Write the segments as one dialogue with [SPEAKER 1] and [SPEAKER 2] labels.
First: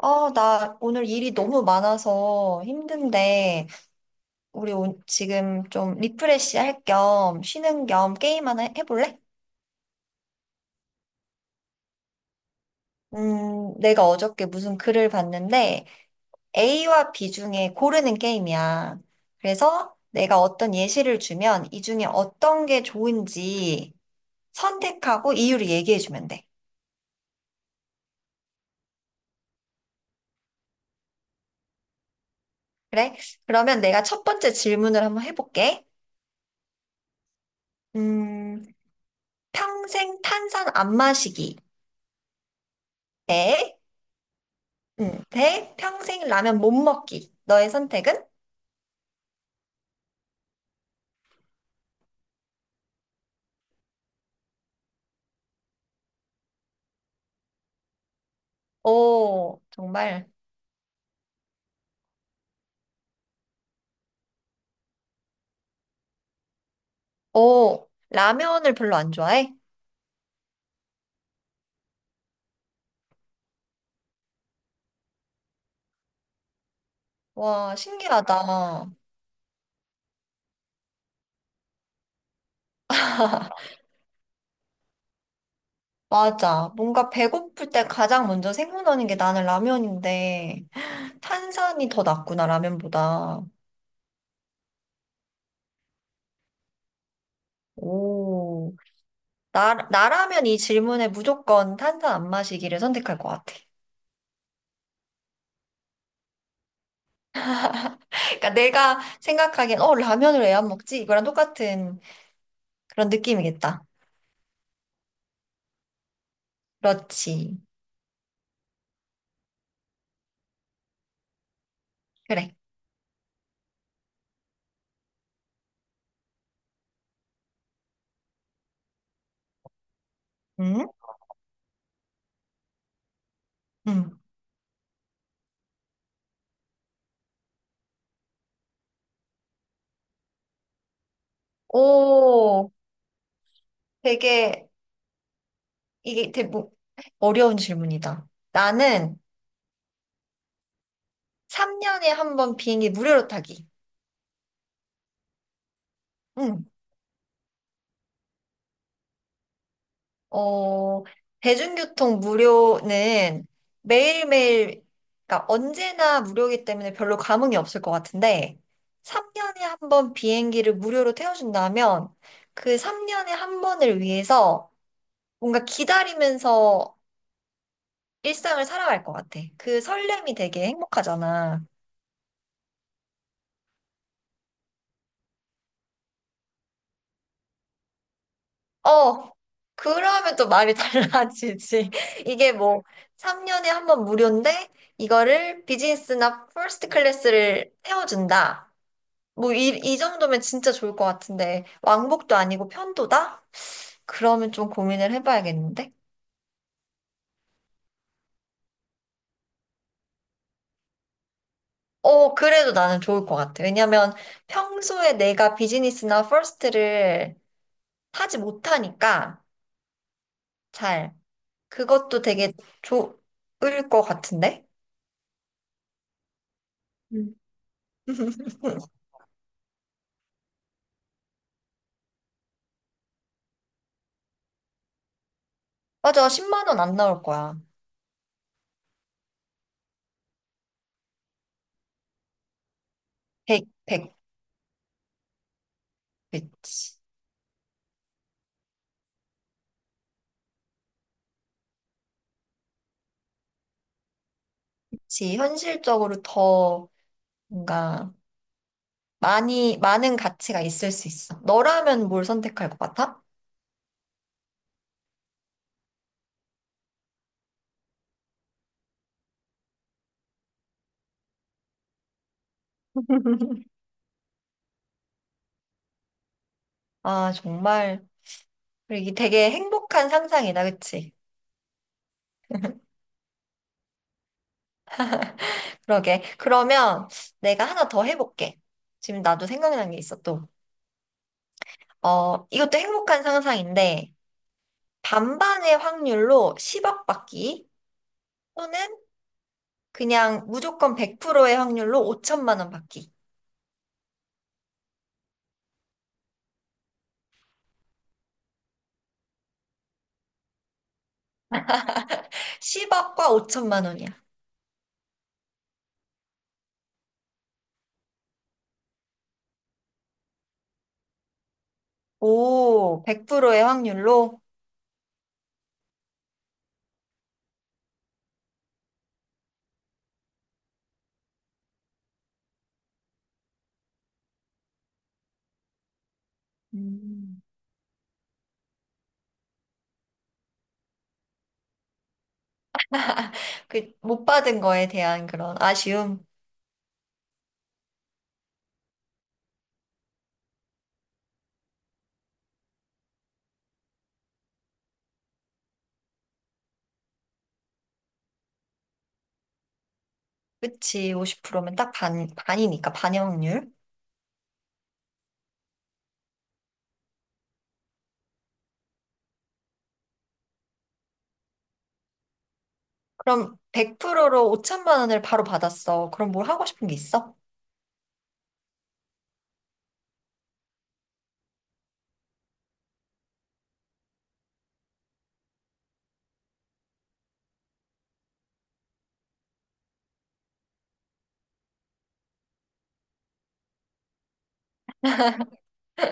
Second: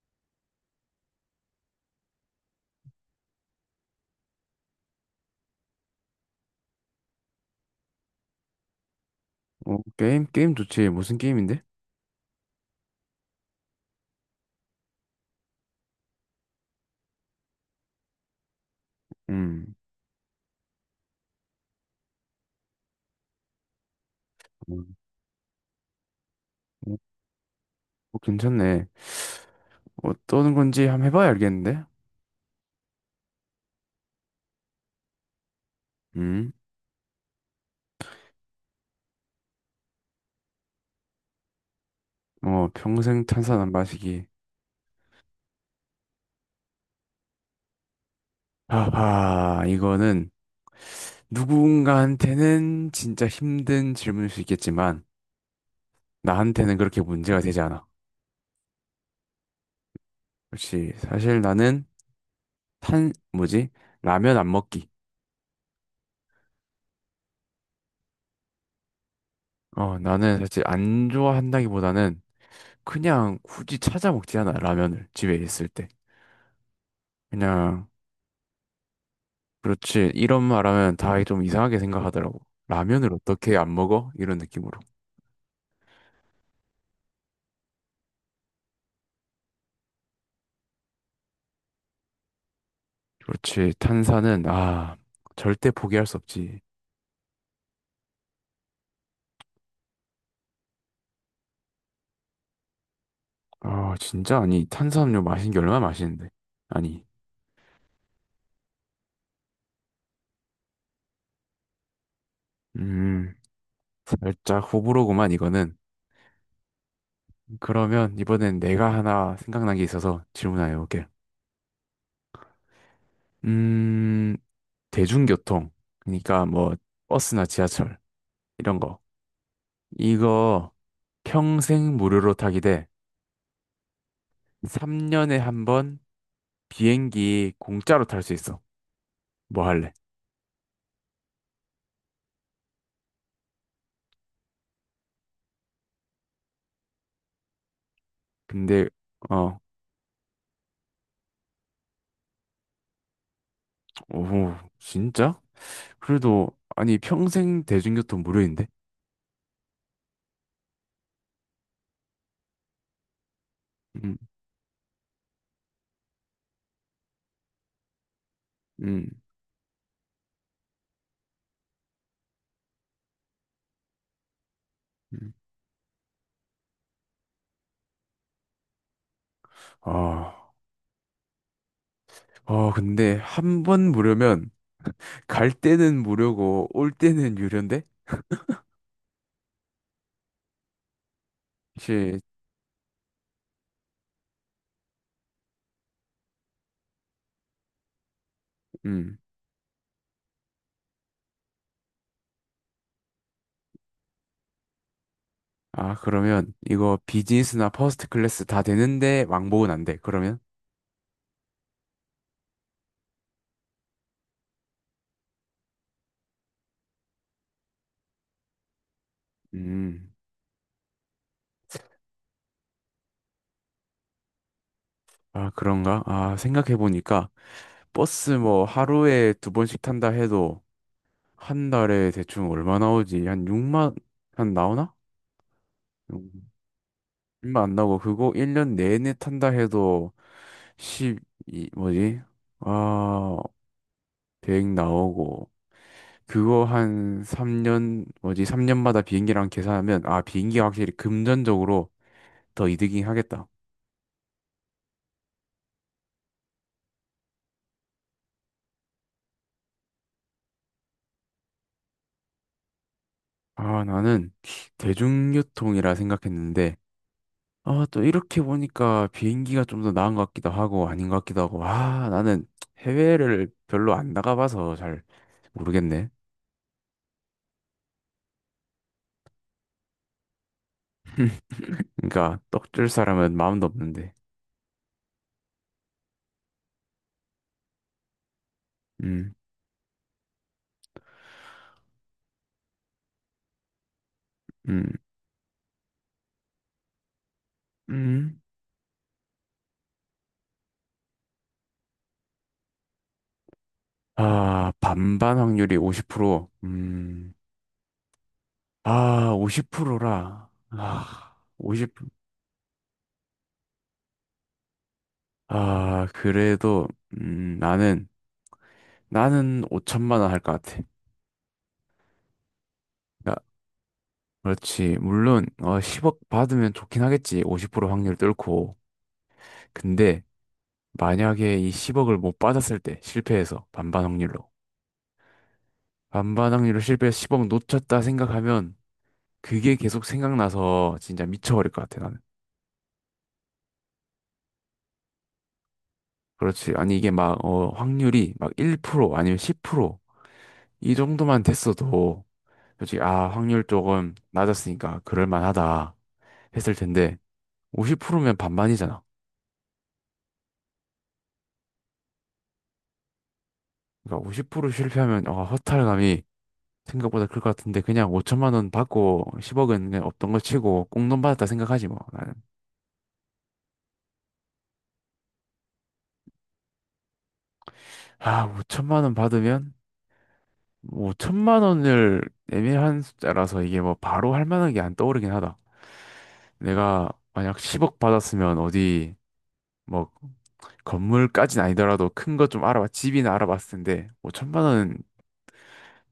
[SPEAKER 1] 아, 나 오늘 일이 너무 많아서 힘든데, 우리 지금 좀 리프레시 할 겸 쉬는 겸 게임 하나 해볼래?
[SPEAKER 2] 게임, 게임 좋지. 무슨 게임인데?
[SPEAKER 1] 내가 어저께 무슨 글을 봤는데, A와 B 중에 고르는 게임이야.
[SPEAKER 2] 음,
[SPEAKER 1] 그래서 내가 어떤 예시를 주면 이 중에 어떤 게 좋은지
[SPEAKER 2] 음,
[SPEAKER 1] 선택하고 이유를 얘기해주면 돼.
[SPEAKER 2] 음, 괜찮네. 어떤 건지 한번 해봐야 알겠는데?
[SPEAKER 1] 그래? 그러면 내가 첫 번째 질문을 한번 해볼게.
[SPEAKER 2] 음,
[SPEAKER 1] 음, 평생 탄산 안 마시기.
[SPEAKER 2] 평생 탄산 안
[SPEAKER 1] 네?
[SPEAKER 2] 마시기.
[SPEAKER 1] 대 평생 라면 못 먹기. 너의 선택은?
[SPEAKER 2] 하하, 이거는 누군가한테는 진짜 힘든 질문일 수 있겠지만, 나한테는 그렇게 문제가 되지 않아.
[SPEAKER 1] 오, 정말.
[SPEAKER 2] 그렇지. 사실 나는 뭐지? 라면 안 먹기.
[SPEAKER 1] 오, 라면을 별로 안 좋아해?
[SPEAKER 2] 나는 사실 안 좋아한다기보다는 그냥 굳이 찾아 먹지 않아, 라면을. 집에 있을 때.
[SPEAKER 1] 와,
[SPEAKER 2] 그냥,
[SPEAKER 1] 신기하다.
[SPEAKER 2] 그렇지. 이런 말하면 다 좀 이상하게 생각하더라고. 라면을 어떻게 안 먹어? 이런 느낌으로.
[SPEAKER 1] 맞아. 뭔가 배고플 때 가장 먼저 생각나는 게 나는 라면인데, 탄산이 더 낫구나, 라면보다.
[SPEAKER 2] 그렇지. 탄산은, 절대 포기할 수 없지.
[SPEAKER 1] 오, 나라면 이 질문에 무조건 탄산 안 마시기를 선택할 것 같아.
[SPEAKER 2] 아, 진짜? 아니, 탄산음료 마신 게 얼마나 맛있는데. 아니,
[SPEAKER 1] 그러니까 내가 생각하기엔, 어, 라면을 왜 안 먹지? 이거랑 똑같은 그런
[SPEAKER 2] 음,
[SPEAKER 1] 느낌이겠다.
[SPEAKER 2] 살짝 호불호구만, 이거는.
[SPEAKER 1] 그렇지.
[SPEAKER 2] 그러면 이번엔 내가 하나 생각난 게 있어서 질문해 볼게.
[SPEAKER 1] 그래.
[SPEAKER 2] 음, 대중교통. 그러니까 뭐, 버스나 지하철. 이런 거. 이거
[SPEAKER 1] 음.
[SPEAKER 2] 평생 무료로 타기 대
[SPEAKER 1] 응.
[SPEAKER 2] 3년에 한 번, 비행기 공짜로 탈 수 있어. 뭐 할래?
[SPEAKER 1] 오, 되게, 이게 되게 어려운 질문이다.
[SPEAKER 2] 근데,
[SPEAKER 1] 나는
[SPEAKER 2] 어,
[SPEAKER 1] 3년에 한 번 비행기 무료로 타기.
[SPEAKER 2] 오, 진짜? 그래도
[SPEAKER 1] 응.
[SPEAKER 2] 아니 평생 대중교통 무료인데?
[SPEAKER 1] 어, 대중교통 무료는
[SPEAKER 2] 음,
[SPEAKER 1] 매일매일, 그러니까 언제나 무료이기 때문에 별로 감흥이 없을 것 같은데,
[SPEAKER 2] 음,
[SPEAKER 1] 3년에 한 번 비행기를 무료로 태워준다면, 그 3년에 한 번을 위해서
[SPEAKER 2] 음.
[SPEAKER 1] 뭔가 기다리면서 일상을 살아갈 것 같아. 그 설렘이
[SPEAKER 2] 아,
[SPEAKER 1] 되게 행복하잖아.
[SPEAKER 2] 근데 한 번 무료면 갈 때는 무료고 올 때는 유료인데?
[SPEAKER 1] 어, 그러면 또 말이 달라지지.
[SPEAKER 2] 혹시,
[SPEAKER 1] 이게 뭐, 3년에 한 번 무료인데, 이거를 비즈니스나 퍼스트 클래스를 태워준다.
[SPEAKER 2] 음,
[SPEAKER 1] 뭐, 이 정도면 진짜 좋을 것 같은데, 왕복도 아니고 편도다? 그러면 좀 고민을 해봐야겠는데?
[SPEAKER 2] 그러면 이거 비즈니스나 퍼스트 클래스 다 되는데 왕복은 안 돼. 그러면?
[SPEAKER 1] 어, 그래도 나는 좋을 것 같아. 왜냐면 평소에 내가 비즈니스나 퍼스트를 타지 못하니까,
[SPEAKER 2] 음,
[SPEAKER 1] 잘. 그것도 되게 좋을 것 같은데?
[SPEAKER 2] 아 그런가? 아 생각해 보니까
[SPEAKER 1] 음.
[SPEAKER 2] 버스 뭐 하루에 두 번씩 탄다 해도 한 달에 대충 얼마 나오지? 한 6만 한 나오나?
[SPEAKER 1] 맞아, 10만 원 안 나올 거야.
[SPEAKER 2] 6만 안 나오고 그거 1년 내내 탄다 해도 1이 뭐지? 아,
[SPEAKER 1] 100,
[SPEAKER 2] 100 나오고 그거
[SPEAKER 1] 그치.
[SPEAKER 2] 한 3년 뭐지? 3년마다 비행기랑 계산하면 아, 비행기가 확실히 금전적으로 더 이득이 하겠다.
[SPEAKER 1] 그치. 현실적으로 더 뭔가 많은 가치가 있을 수 있어. 너라면 뭘 선택할 것 같아?
[SPEAKER 2] 아, 나는 대중교통이라 생각했는데 아, 또 이렇게 보니까 비행기가 좀 더 나은 것 같기도 하고 아닌 것 같기도 하고. 아, 나는 해외를 별로 안 나가봐서 잘 모르겠네.
[SPEAKER 1] 아, 정말. 그리고 이게 되게 행복한 상상이다, 그치?
[SPEAKER 2] 그러니까 떡줄 사람은 마음도 없는데.
[SPEAKER 1] 그러게. 그러면 내가 하나 더 해볼게. 지금
[SPEAKER 2] 음,
[SPEAKER 1] 나도 생각난 게 있어, 또. 어, 이것도 행복한 상상인데,
[SPEAKER 2] 음,
[SPEAKER 1] 반반의 확률로 10억 받기,
[SPEAKER 2] 음.
[SPEAKER 1] 또는 그냥 무조건 100%의 확률로 5천만 원 받기.
[SPEAKER 2] 아, 반반 확률이 50%. 아, 50%라. 아, 50.
[SPEAKER 1] 10억과 5천만 원이야.
[SPEAKER 2] 아, 그래도 음, 나는 나는 5천만 원 할 것 같아.
[SPEAKER 1] 오,
[SPEAKER 2] 그러니까
[SPEAKER 1] 100%의 확률로
[SPEAKER 2] 그렇지. 물론 10억 받으면 좋긴 하겠지. 50% 확률 뚫고. 근데 만약에 이 10억을 못 받았을 때 실패해서 반반 확률로 실패해서
[SPEAKER 1] 음.
[SPEAKER 2] 10억 놓쳤다 생각하면 그게 계속 생각나서 진짜 미쳐버릴 것 같아 나는.
[SPEAKER 1] 그 못 받은 거에 대한 그런 아쉬움.
[SPEAKER 2] 그렇지. 아니 이게 막 확률이 막 1% 아니면 10%이 정도만 됐어도 솔직히 아 확률 조금 낮았으니까 그럴 만하다 했을 텐데 50%면 반반이잖아.
[SPEAKER 1] 그치, 50%면 딱 반이니까, 반의 확률.
[SPEAKER 2] 그러니까 50% 실패하면 허탈감이 생각보다 클 것 같은데 그냥 5천만 원 받고 10억은 그냥 없던 걸 치고 꽁돈 받았다 생각하지 뭐 나는.
[SPEAKER 1] 그럼 100%로 5천만 원을 바로 받았어. 그럼 뭘 하고 싶은 게 있어?
[SPEAKER 2] 아 5천만 원 받으면 5천만 원을 애매한 숫자라서 이게 뭐 바로 할 만한 게 안 떠오르긴 하다. 내가 만약 10억 받았으면 어디 뭐 건물까진 아니더라도 큰 거 좀 알아봐 집이나 알아봤을 텐데 5천만 원은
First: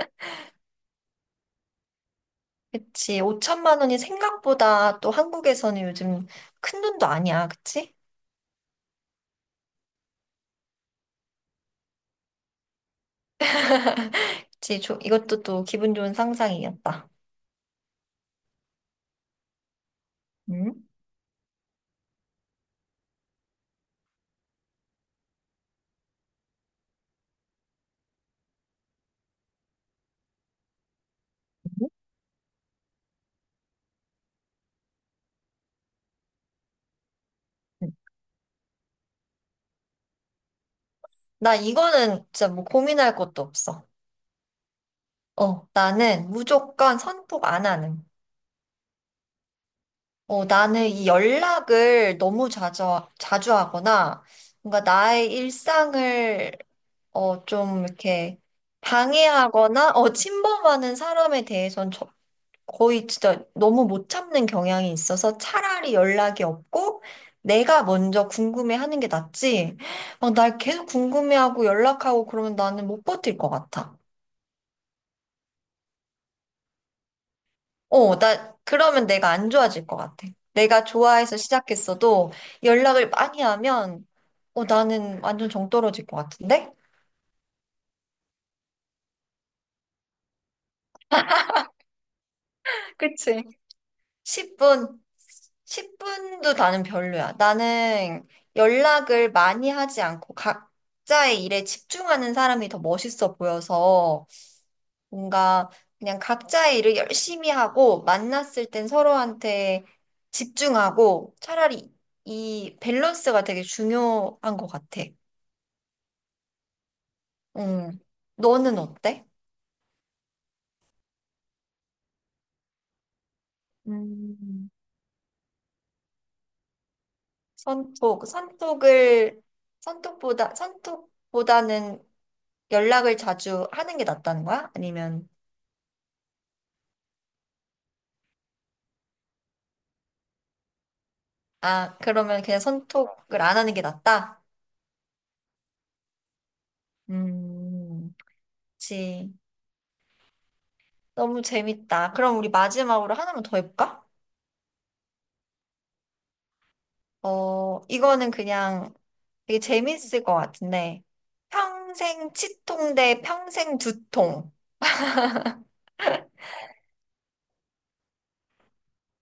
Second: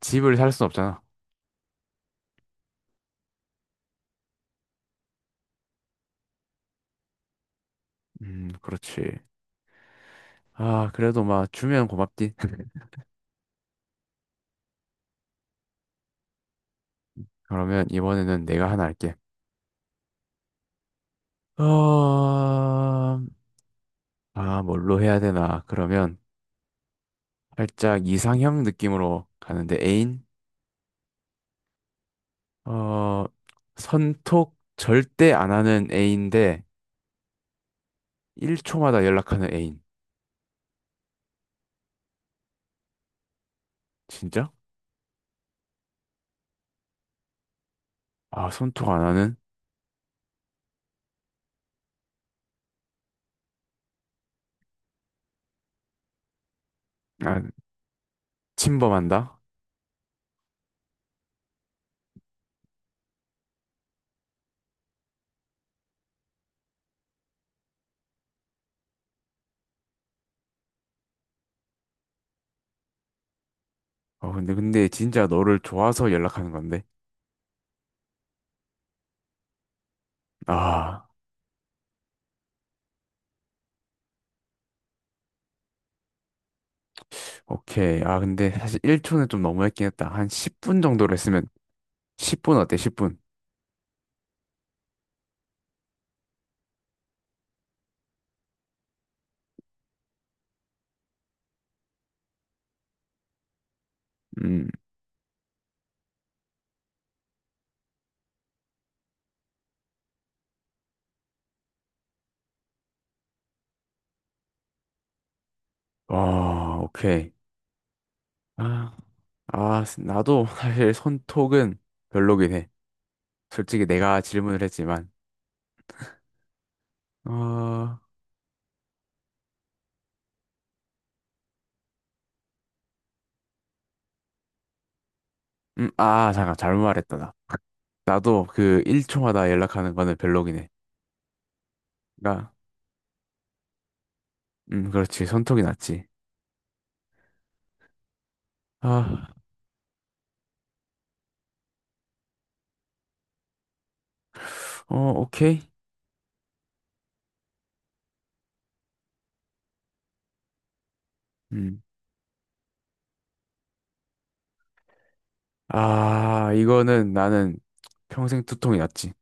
[SPEAKER 2] 집을 살 순 없잖아.
[SPEAKER 1] 그치, 5천만 원이 생각보다 또 한국에서는 요즘 큰 돈도 아니야. 그치?
[SPEAKER 2] 그렇지. 아 그래도 막 주면 고맙지.
[SPEAKER 1] 그치, 이것도 또 기분 좋은 상상이었다.
[SPEAKER 2] 그러면 이번에는 내가 하나 할게.
[SPEAKER 1] 응?
[SPEAKER 2] 어... 아, 뭘로 해야 되나? 그러면 살짝 이상형 느낌으로 가는데 애인? 어, 선톡 절대 안 하는 애인데
[SPEAKER 1] 응.
[SPEAKER 2] 1초마다 연락하는 애인.
[SPEAKER 1] 나 이거는 진짜 뭐 고민할 것도 없어.
[SPEAKER 2] 진짜?
[SPEAKER 1] 어, 나는 무조건 선톡 안 하는.
[SPEAKER 2] 아, 선톡 안 하는?
[SPEAKER 1] 어, 나는 이 연락을 너무 자주 하거나, 뭔가 나의 일상을,
[SPEAKER 2] 아,
[SPEAKER 1] 좀 이렇게
[SPEAKER 2] 침범한다?
[SPEAKER 1] 방해하거나, 침범하는 사람에 대해서는 거의 진짜 너무 못 참는 경향이 있어서 차라리 연락이 없고, 내가 먼저 궁금해하는 게 낫지. 막 날 계속 궁금해하고 연락하고 그러면 나는 못 버틸 것 같아.
[SPEAKER 2] 근데 진짜 너를 좋아서 연락하는 건데.
[SPEAKER 1] 나, 그러면 내가 안 좋아질 것 같아. 내가
[SPEAKER 2] 아,
[SPEAKER 1] 좋아해서 시작했어도 연락을 많이 하면, 나는 완전 정 떨어질 것 같은데?
[SPEAKER 2] 오케이. 아, 근데 사실 1초는 좀 너무했긴 했다. 한 10분 정도로 했으면 10분 어때? 10분.
[SPEAKER 1] 그치? 10분, 10분도 나는 별로야. 나는 연락을 많이 하지 않고 각자의 일에 집중하는 사람이 더 멋있어 보여서
[SPEAKER 2] 음.
[SPEAKER 1] 뭔가 그냥 각자의 일을 열심히 하고 만났을 땐 서로한테 집중하고 차라리 이 밸런스가 되게 중요한 것 같아.
[SPEAKER 2] 아, 오케이.
[SPEAKER 1] 음. 너는
[SPEAKER 2] 아,
[SPEAKER 1] 어때?
[SPEAKER 2] 아, 나도 사실 손톡은 별로긴 해. 솔직히 내가 질문을
[SPEAKER 1] 음,
[SPEAKER 2] 했지만, 어,
[SPEAKER 1] 선톡, 선톡을, 선톡보다는 연락을 자주 하는 게 낫다는 거야? 아니면,
[SPEAKER 2] 아, 잠깐, 잘못 말했다, 나. 나도 그 1초마다 연락하는 거는 별로긴 해.
[SPEAKER 1] 아, 그러면
[SPEAKER 2] 그러니까,
[SPEAKER 1] 그냥 선톡을 안 하는 게 낫다?
[SPEAKER 2] 그렇지, 손톱이 낫지.
[SPEAKER 1] 음,
[SPEAKER 2] 아,
[SPEAKER 1] 그치. 너무 재밌다. 그럼 우리 마지막으로 하나만 더 해볼까?
[SPEAKER 2] 어, 오케이.
[SPEAKER 1] 어, 이거는 그냥 되게 재밌을 것 같은데.
[SPEAKER 2] 음,
[SPEAKER 1] 평생 치통 대 평생 두통.
[SPEAKER 2] 아, 이거는 나는 평생 두통이 낫지.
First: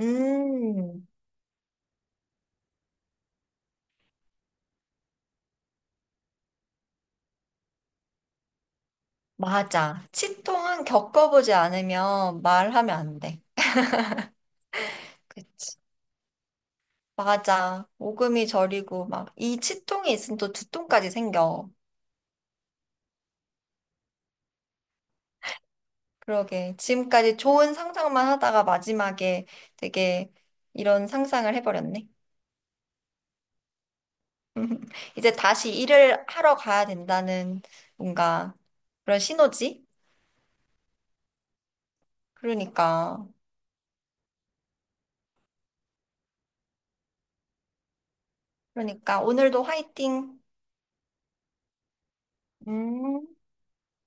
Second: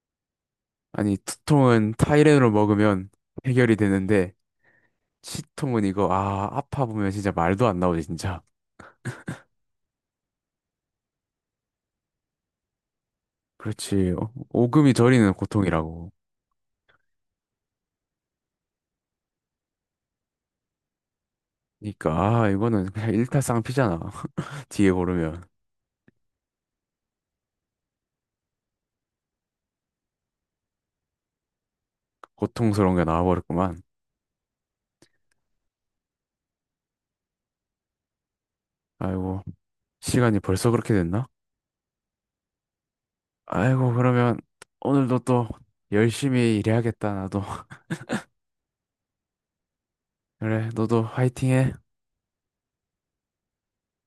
[SPEAKER 1] 음.
[SPEAKER 2] 아니, 두통은 타이레놀 먹으면 해결이 되는데, 치통은 이거, 아, 아파 보면 진짜 말도 안 나오지, 진짜.
[SPEAKER 1] 맞아. 치통은 겪어보지 않으면 말하면 안 돼.
[SPEAKER 2] 그렇지, 오금이 저리는
[SPEAKER 1] 그치.
[SPEAKER 2] 고통이라고.
[SPEAKER 1] 맞아. 오금이 저리고 막 이 치통이 있으면 또 두통까지 생겨.
[SPEAKER 2] 그러니까, 아, 이거는 그냥 일타쌍피잖아. 뒤에 고르면.
[SPEAKER 1] 그러게. 지금까지 좋은 상상만 하다가 마지막에 되게 이런 상상을 해버렸네.
[SPEAKER 2] 고통스러운 게 나와버렸구만.
[SPEAKER 1] 이제 다시 일을 하러 가야 된다는 뭔가 그런
[SPEAKER 2] 아이고,
[SPEAKER 1] 신호지?
[SPEAKER 2] 시간이 벌써 그렇게 됐나?
[SPEAKER 1] 그러니까.
[SPEAKER 2] 아이고, 그러면 오늘도 또 열심히 일해야겠다, 나도.
[SPEAKER 1] 그러니까 오늘도 화이팅.
[SPEAKER 2] 그래, 너도 화이팅해.
[SPEAKER 1] 음.